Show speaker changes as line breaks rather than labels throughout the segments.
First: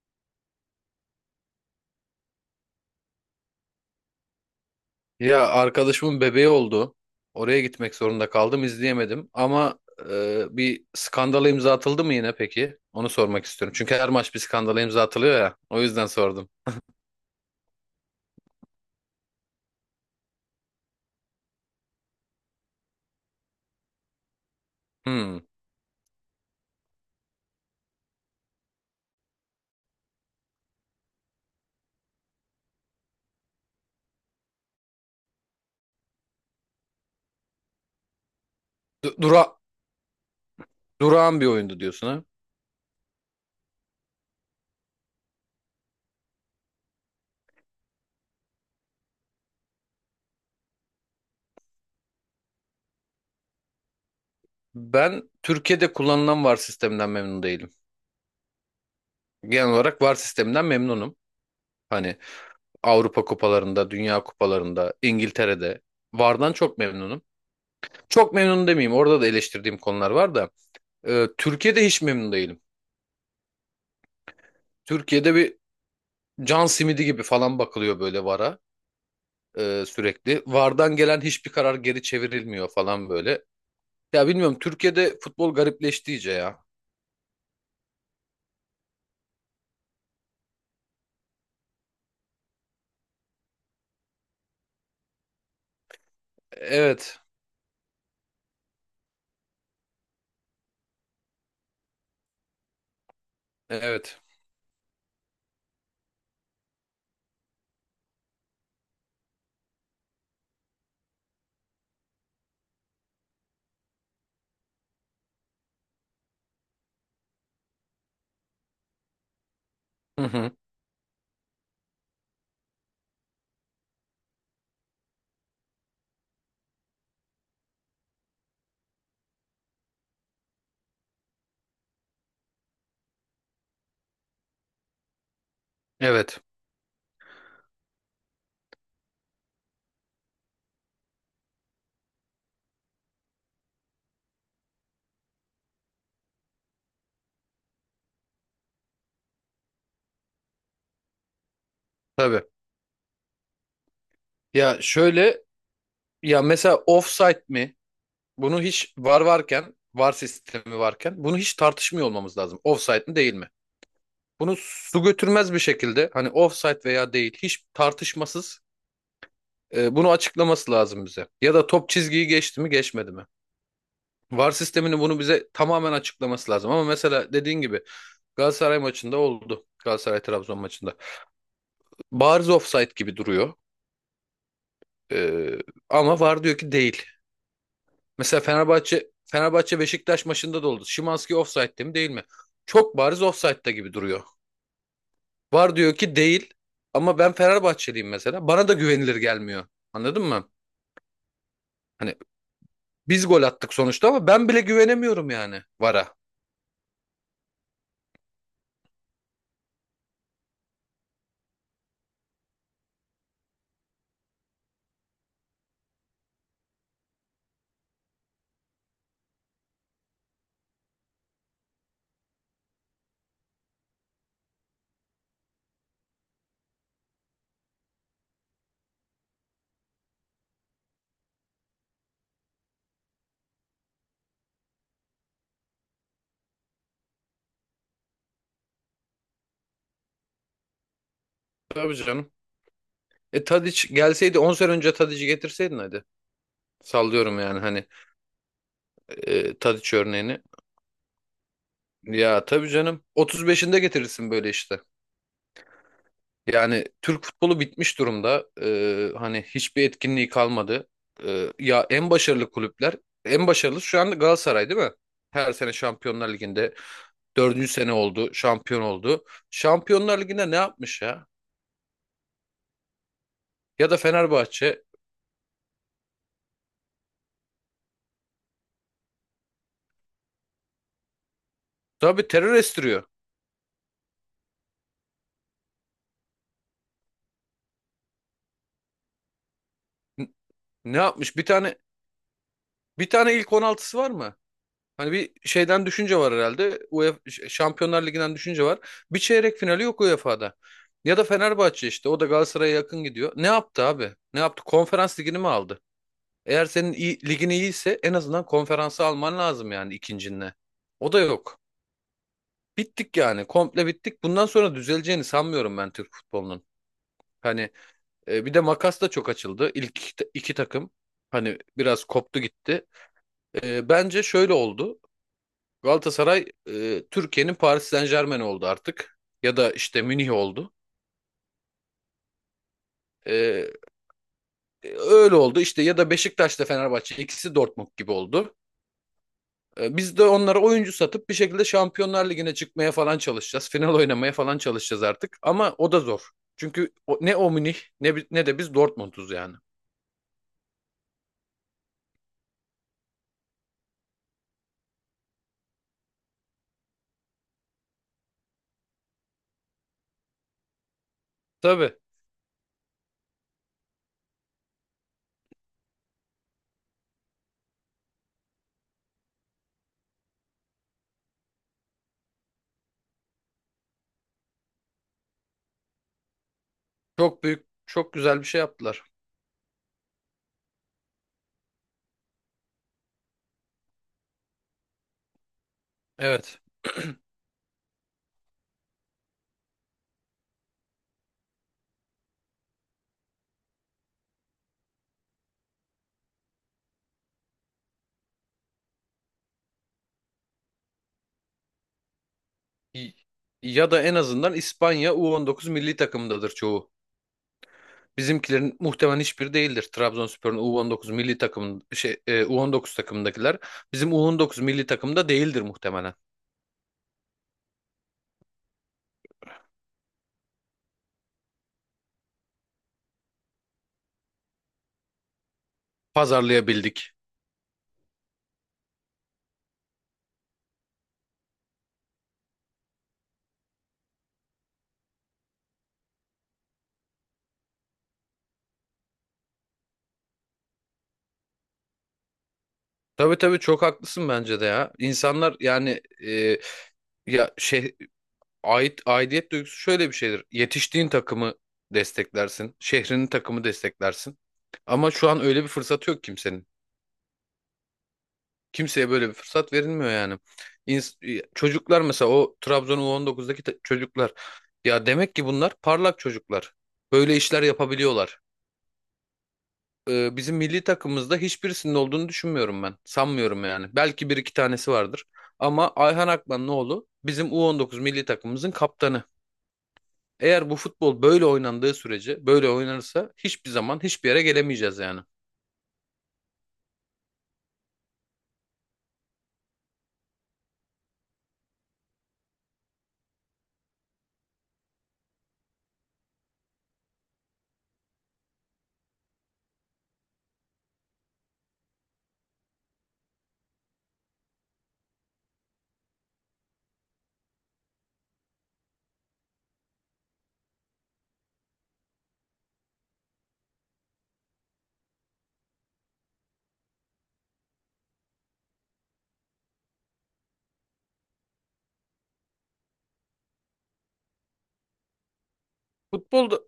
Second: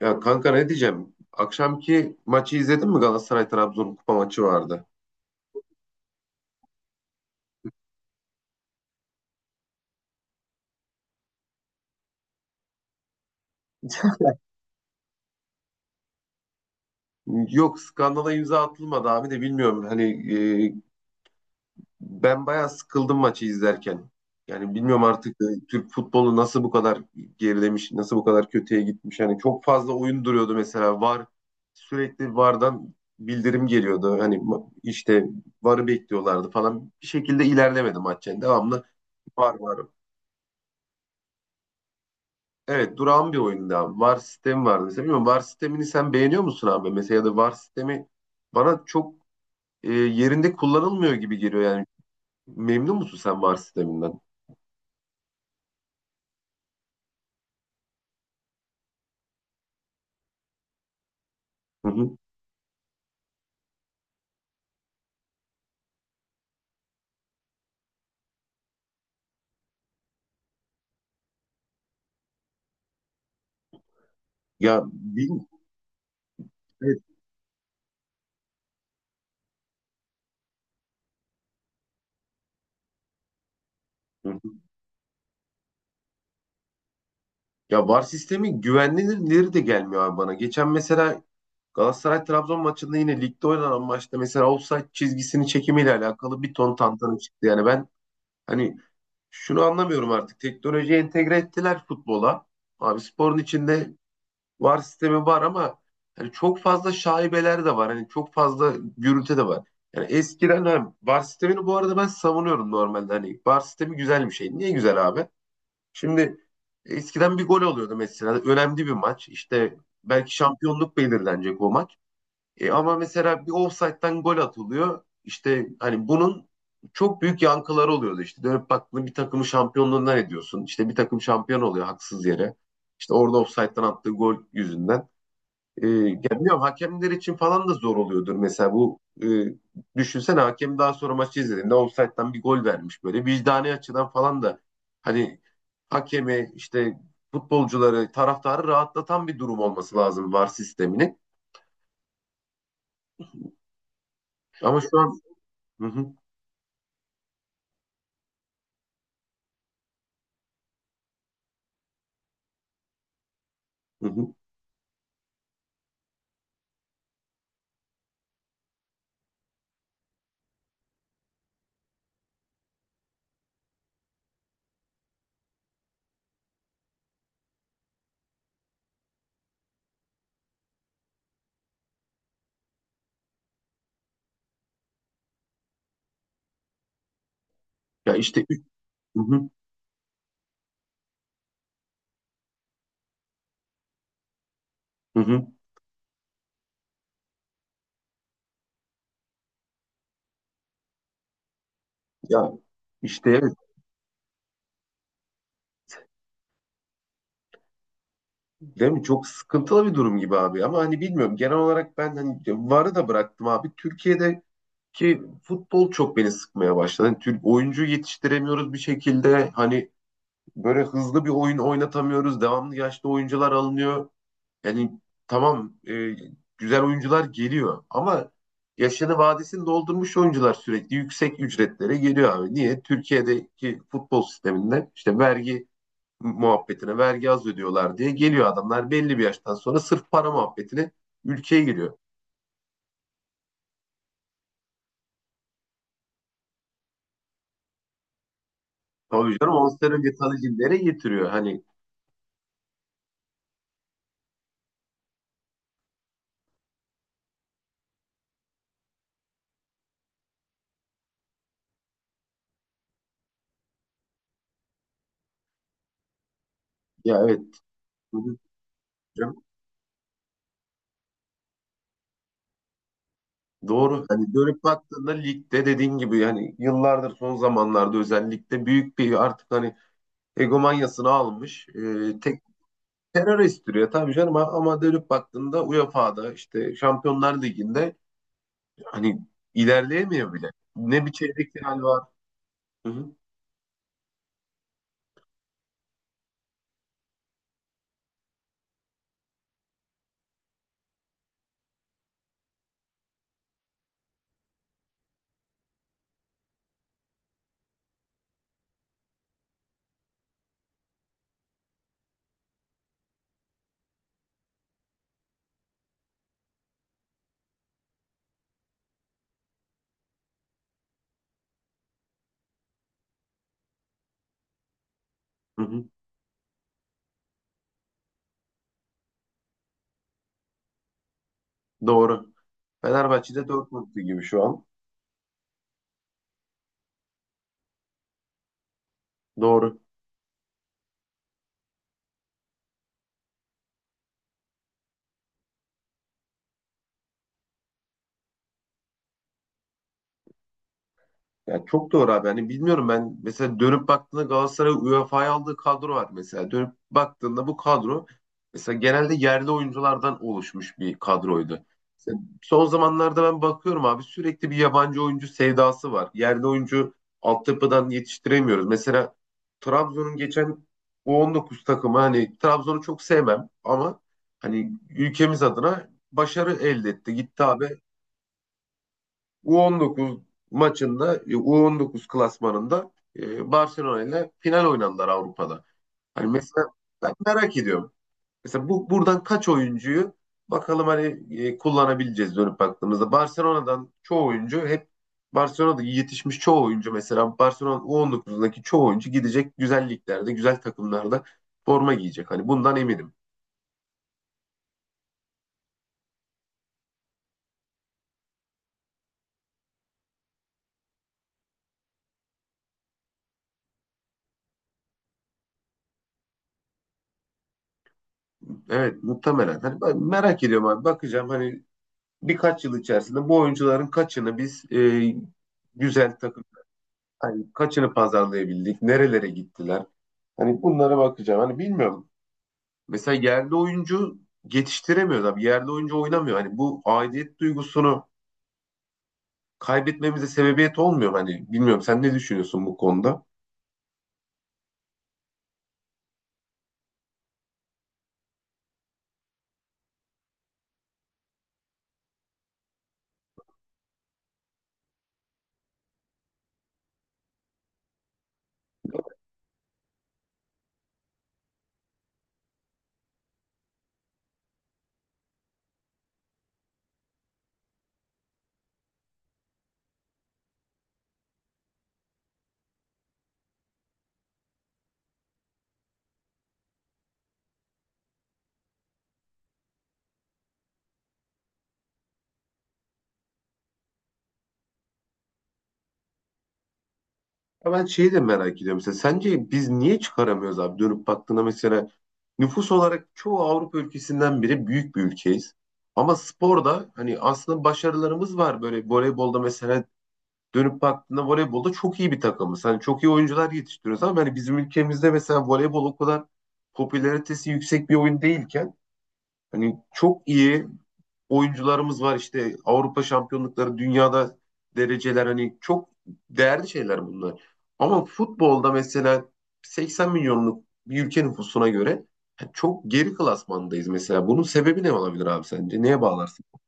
Ya kanka, ne diyeceğim? Akşamki maçı izledin mi? Galatasaray Trabzon kupa maçı vardı.
Ya arkadaşımın bebeği oldu. Oraya gitmek zorunda kaldım, izleyemedim. Ama bir skandala imza atıldı mı yine peki? Onu sormak istiyorum. Çünkü her maç bir skandala imza atılıyor ya. O yüzden sordum.
Yok, skandala imza atılmadı abi de bilmiyorum. Hani e, ben bayağı sıkıldım maçı izlerken. Yani bilmiyorum artık,
Hmm.
Türk futbolu nasıl bu kadar gerilemiş, nasıl bu kadar kötüye gitmiş. Yani çok fazla oyun duruyordu mesela. VAR, sürekli VAR'dan bildirim geliyordu. Hani işte VAR'ı bekliyorlardı falan. Bir şekilde ilerlemedi maç yani. Devamlı
Du- Dura
VAR var.
durağan bir oyundu diyorsun ha?
Evet, durağan bir oyunda abi. VAR sistemi vardı. Mesela bilmiyorum, VAR sistemini sen beğeniyor musun abi? Mesela ya da VAR sistemi bana çok yerinde kullanılmıyor gibi geliyor yani. Memnun musun sen VAR sisteminden?
Ben Türkiye'de kullanılan VAR sisteminden memnun değilim. Genel olarak VAR sisteminden memnunum.
Hı hı.
Hani Avrupa kupalarında, Dünya kupalarında, İngiltere'de VAR'dan çok memnunum. Çok memnun demeyeyim. Orada da eleştirdiğim konular var da. Türkiye'de hiç memnun değilim.
Ya,
Türkiye'de bir can
evet.
simidi gibi falan bakılıyor böyle VAR'a sürekli. VAR'dan gelen hiçbir karar geri çevrilmiyor falan böyle. Ya
Hı hı.
bilmiyorum Türkiye'de futbol garipleşti iyice ya.
Ya, VAR sistemi güvenilirleri de gelmiyor abi bana. Geçen mesela Galatasaray Trabzon maçında, yine ligde oynanan maçta mesela offside çizgisini çekimiyle alakalı bir ton tantana
Evet,
çıktı. Yani ben hani şunu anlamıyorum artık. Teknolojiyi entegre ettiler futbola. Abi sporun içinde
evet.
VAR sistemi var, ama hani çok fazla şaibeler de var. Hani çok fazla gürültü de var. Yani eskiden, hani VAR sistemini bu arada ben savunuyorum normalde. Hani VAR sistemi güzel bir şey. Niye güzel abi? Şimdi eskiden bir gol oluyordu mesela. Önemli bir maç. İşte
Hı
belki
hı.
şampiyonluk belirlenecek o maç. E ama mesela bir ofsayttan gol atılıyor. İşte hani bunun çok büyük yankıları oluyordu. İşte dönüp baktığında bir takımı şampiyonluğundan ediyorsun. İşte bir takım şampiyon oluyor haksız yere. İşte orada ofsayttan attığı gol yüzünden. E, ya
Evet,
bilmiyorum, hakemler için falan da zor oluyordur mesela bu, düşünsene hakem daha sonra maçı izlediğinde ofsayttan bir gol vermiş, böyle vicdani açıdan falan da, hani, hakemi işte, futbolcuları, taraftarı rahatlatan bir durum olması lazım VAR sisteminin,
tabii. Ya
ama şu an,
şöyle
hı hı,
ya mesela offside mi? Bunu hiç VAR varken, VAR sistemi varken bunu hiç tartışmıyor olmamız lazım. Offside mi değil mi?
hı hı.
Bunu su götürmez bir şekilde hani offside veya değil hiç tartışmasız bunu açıklaması lazım bize. Ya da top çizgiyi geçti mi geçmedi mi? VAR sisteminin bunu bize tamamen açıklaması lazım. Ama mesela dediğin gibi Galatasaray maçında oldu. Galatasaray-Trabzon maçında. Bariz offside gibi duruyor. E, ama VAR diyor ki değil.
Ya
Mesela
işte
Fenerbahçe
hı hı,
Fenerbahçe Beşiktaş maçında da oldu. Szymański offside'de mi değil mi? Çok bariz offside'da gibi duruyor.
hı hı.
VAR diyor ki değil. Ama ben Fenerbahçeliyim mesela. Bana da güvenilir gelmiyor. Anladın mı? Hani
Ya
biz
işte
gol
evet,
attık sonuçta ama ben bile güvenemiyorum yani VAR'a.
değil mi, çok sıkıntılı bir durum gibi abi ama hani bilmiyorum, genel olarak ben hani VAR'ı da bıraktım abi Türkiye'de. Ki futbol çok beni sıkmaya başladı. Hani Türk oyuncu yetiştiremiyoruz bir şekilde. Hani böyle hızlı bir oyun oynatamıyoruz. Devamlı yaşlı oyuncular alınıyor. Yani tamam, güzel oyuncular geliyor ama yaşını vadesini doldurmuş oyuncular sürekli yüksek ücretlere geliyor abi. Niye? Türkiye'deki futbol sisteminde, işte vergi muhabbetine, vergi az ödüyorlar diye geliyor adamlar belli bir yaştan sonra, sırf para muhabbetine ülkeye
Tabii
giriyor.
canım. Tadic gelseydi 10 sene önce Tadic'i getirseydin hadi. Sallıyorum yani hani
Tabii canım, 10 sene
Tadic
önce
örneğini.
Tanrı getiriyor. Hani,
Ya tabii canım. 35'inde getirirsin böyle işte. Yani Türk futbolu bitmiş durumda. Hani hiçbir etkinliği kalmadı. Ya en başarılı kulüpler, en başarılı şu anda Galatasaray değil mi? Her sene Şampiyonlar Ligi'nde
ya, evet.
dördüncü sene oldu,
Hocam,
şampiyon oldu. Şampiyonlar Ligi'nde ne yapmış ya? Ya da
doğru. Hani dönüp
Fenerbahçe.
baktığında ligde dediğin gibi, yani yıllardır, son zamanlarda özellikle, büyük bir artık hani egomanyasını almış,
Tabii
tek
terör estiriyor.
terör estiriyor tabii canım, ama dönüp baktığında UEFA'da, işte Şampiyonlar Ligi'nde hani
N-
ilerleyemiyor bile.
Ne
Ne bir
yapmış? Bir
çeyrek
tane
final var. Hı hı,
bir tane ilk 16'sı var mı? Hani bir şeyden düşünce var herhalde. UEFA Şampiyonlar Ligi'nden düşünce var. Bir çeyrek finali yok UEFA'da. Ya da Fenerbahçe işte. O da Galatasaray'a yakın gidiyor. Ne yaptı abi? Ne yaptı? Konferans ligini mi aldı? Eğer senin iyi, ligin iyiyse en azından konferansı alman lazım yani ikincinle. O da yok. Bittik yani. Komple bittik. Bundan sonra düzeleceğini sanmıyorum ben Türk futbolunun. Hani bir de makas da çok açıldı. İlk iki takım. Hani biraz koptu gitti. Bence şöyle oldu.
hı hı.
Galatasaray Türkiye'nin Paris Saint-Germain oldu artık. Ya da işte Münih oldu.
Doğru. Fenerbahçe'de
E,
Dortmund'u gibi şu an.
öyle oldu işte ya da Beşiktaş'ta Fenerbahçe ikisi Dortmund gibi oldu.
Doğru.
Biz de onlara oyuncu satıp bir şekilde Şampiyonlar Ligi'ne çıkmaya falan çalışacağız. Final oynamaya falan çalışacağız artık ama o da zor. Çünkü ne o Münih ne, ne de biz Dortmund'uz yani.
Ya çok doğru abi. Hani bilmiyorum, ben mesela dönüp baktığında, Galatasaray UEFA'ya aldığı kadro var mesela. Dönüp baktığında bu kadro mesela genelde yerli oyunculardan oluşmuş bir kadroydu.
Tabii
Mesela son zamanlarda ben bakıyorum abi, sürekli bir yabancı oyuncu sevdası var. Yerli oyuncu altyapıdan yetiştiremiyoruz. Mesela Trabzon'un geçen U19 takımı, hani Trabzon'u çok sevmem ama hani ülkemiz adına başarı elde etti. Gitti
çok büyük
abi,
çok güzel bir şey yaptılar.
U19 maçında, U19 klasmanında, Barcelona ile final oynadılar Avrupa'da. Hani
Evet.
mesela ben merak ediyorum. Mesela bu buradan kaç oyuncuyu bakalım hani, kullanabileceğiz dönüp baktığımızda. Barcelona'dan çoğu oyuncu hep Barcelona'da yetişmiş çoğu oyuncu, mesela Barcelona U19'daki çoğu oyuncu, gidecek güzel liglerde, güzel takımlarda forma giyecek. Hani bundan eminim.
Y- Ya da en azından İspanya U19 milli takımındadır çoğu. Bizimkilerin muhtemelen hiçbiri değildir. Trabzonspor'un U19 milli takım U19 takımındakiler bizim U19 milli takımda değildir muhtemelen.
Evet, muhtemelen. Hani ben merak ediyorum abi. Bakacağım hani birkaç yıl içerisinde bu oyuncuların kaçını biz, güzel takım,
Pazarlayabildik.
hani kaçını pazarlayabildik, nerelere gittiler. Hani bunlara bakacağım. Hani bilmiyorum. Mesela yerli oyuncu yetiştiremiyoruz abi. Yerli oyuncu oynamıyor. Hani bu aidiyet duygusunu kaybetmemize sebebiyet olmuyor. Hani bilmiyorum, sen ne düşünüyorsun bu konuda?
Tabii tabii çok haklısın bence de ya. İnsanlar yani e, ya şey ait aidiyet duygusu şöyle bir şeydir. Yetiştiğin takımı desteklersin, şehrinin takımı desteklersin. Ama şu an öyle bir fırsatı yok kimsenin. Kimseye böyle bir fırsat verilmiyor yani. Çocuklar mesela o Trabzon U19'daki çocuklar ya demek ki bunlar parlak çocuklar. Böyle işler yapabiliyorlar. Bizim milli takımımızda hiçbirisinin olduğunu düşünmüyorum ben. Sanmıyorum yani. Belki bir iki tanesi vardır. Ama Ayhan Akmanlıoğlu bizim U19 milli takımımızın kaptanı. Eğer bu futbol böyle oynandığı sürece, böyle oynanırsa hiçbir zaman hiçbir yere gelemeyeceğiz yani.
Ya ben şeyi de merak ediyorum mesela. Sence biz niye çıkaramıyoruz abi? Dönüp baktığında mesela, nüfus olarak çoğu Avrupa ülkesinden biri, büyük bir ülkeyiz. Ama sporda hani aslında başarılarımız var. Böyle voleybolda mesela, dönüp baktığında voleybolda çok iyi bir takımız. Hani çok iyi oyuncular yetiştiriyoruz ama hani bizim ülkemizde mesela voleybol o kadar popülaritesi yüksek bir oyun değilken, hani çok iyi oyuncularımız var, işte Avrupa şampiyonlukları, dünyada dereceler, hani çok değerli şeyler bunlar. Ama futbolda mesela, 80 milyonluk bir ülke nüfusuna göre çok geri klasmandayız mesela. Bunun sebebi ne olabilir abi sence? Neye bağlarsın?
Futbolda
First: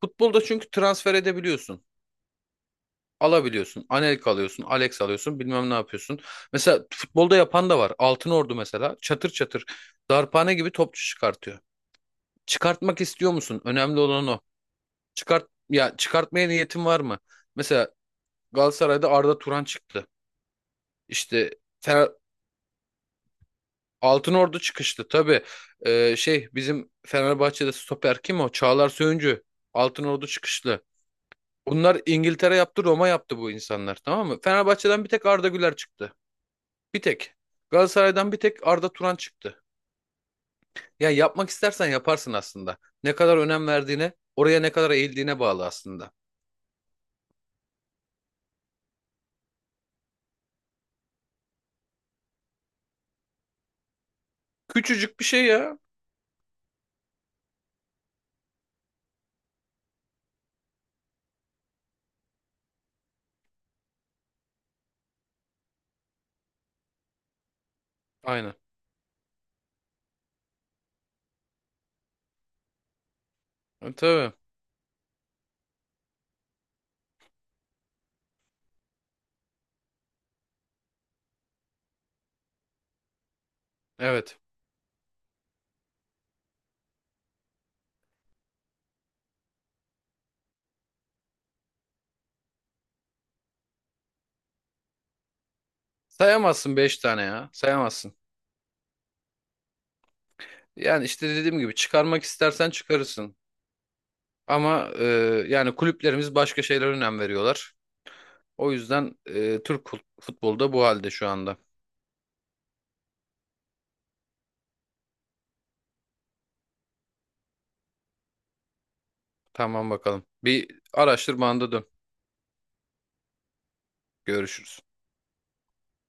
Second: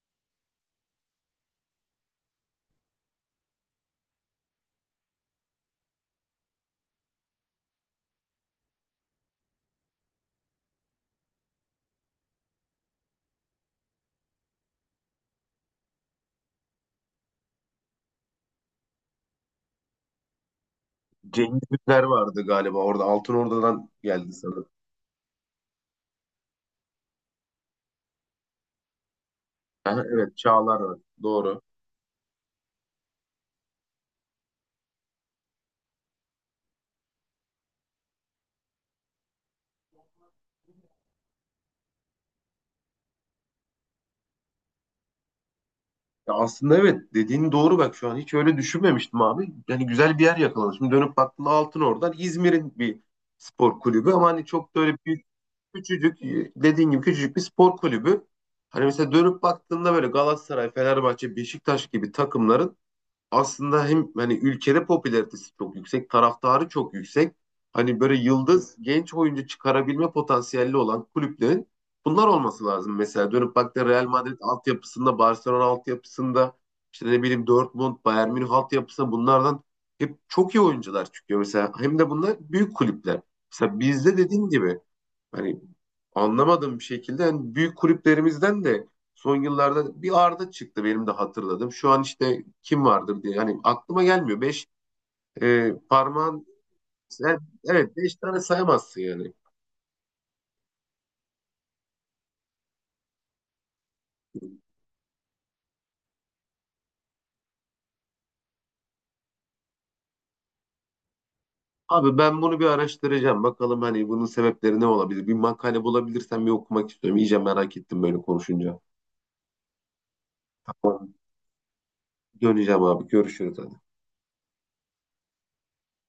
futbolda çünkü transfer edebiliyorsun. Alabiliyorsun. Anelka alıyorsun, Alex alıyorsun, bilmem ne yapıyorsun. Mesela futbolda yapan da var. Altınordu mesela çatır çatır darphane gibi topçu çıkartıyor. Çıkartmak istiyor musun? Önemli olan o. Çıkart ya çıkartmaya niyetin var mı? Mesela Galatasaray'da Arda Turan çıktı. İşte
Cengiz Ünder
Fener,
vardı galiba orada. Altın Ordu'dan geldi
Altınordu
sanırım.
çıkıştı tabii. Bizim Fenerbahçe'de stoper kim o? Çağlar Söyüncü.
Aha,
Altınordu
evet, Çağlar
çıkışlı.
var. Doğru.
Bunlar İngiltere yaptı, Roma yaptı bu insanlar, tamam mı? Fenerbahçe'den bir tek Arda Güler çıktı. Bir tek. Galatasaray'dan bir tek Arda Turan çıktı. Ya yapmak istersen yaparsın aslında. Ne kadar önem verdiğine, oraya ne kadar eğildiğine bağlı aslında.
Ya aslında evet, dediğin doğru, bak şu an hiç öyle düşünmemiştim abi. Yani güzel bir yer yakaladım. Şimdi dönüp baktığında altın oradan İzmir'in bir spor kulübü, ama hani çok da öyle
Küçücük bir
büyük,
şey ya.
küçücük, dediğin gibi küçücük bir spor kulübü. Hani mesela dönüp baktığında böyle Galatasaray, Fenerbahçe, Beşiktaş gibi takımların aslında hem hani ülkede popülaritesi çok yüksek, taraftarı çok yüksek. Hani böyle
Aynen.
yıldız genç oyuncu çıkarabilme potansiyelli olan kulüplerin bunlar olması lazım. Mesela dönüp baktığında
E,
Real
Tabii.
Madrid altyapısında, Barcelona altyapısında, işte ne bileyim Dortmund, Bayern Münih altyapısında, bunlardan hep çok iyi oyuncular çıkıyor. Mesela hem de bunlar büyük kulüpler. Mesela bizde
Evet.
dediğim gibi, hani, anlamadığım bir şekilde hani büyük kulüplerimizden de son yıllarda bir Arda çıktı, benim de hatırladım. Şu an işte kim vardır diye hani aklıma gelmiyor. Beş, parmağın
Sayamazsın 5 tane
sen,
ya.
evet
Sayamazsın.
beş tane sayamazsın yani.
Yani işte dediğim gibi çıkarmak istersen çıkarırsın. Ama yani kulüplerimiz başka şeylere önem veriyorlar. O yüzden Türk futbolu da bu halde şu anda.
Abi ben bunu bir araştıracağım. Bakalım hani bunun sebepleri ne olabilir? Bir makale bulabilirsem bir okumak istiyorum. İyice merak ettim böyle konuşunca.
Tamam bakalım. Bir araştırmanda dön.
Döneceğim abi. Görüşürüz. Hadi.
Görüşürüz.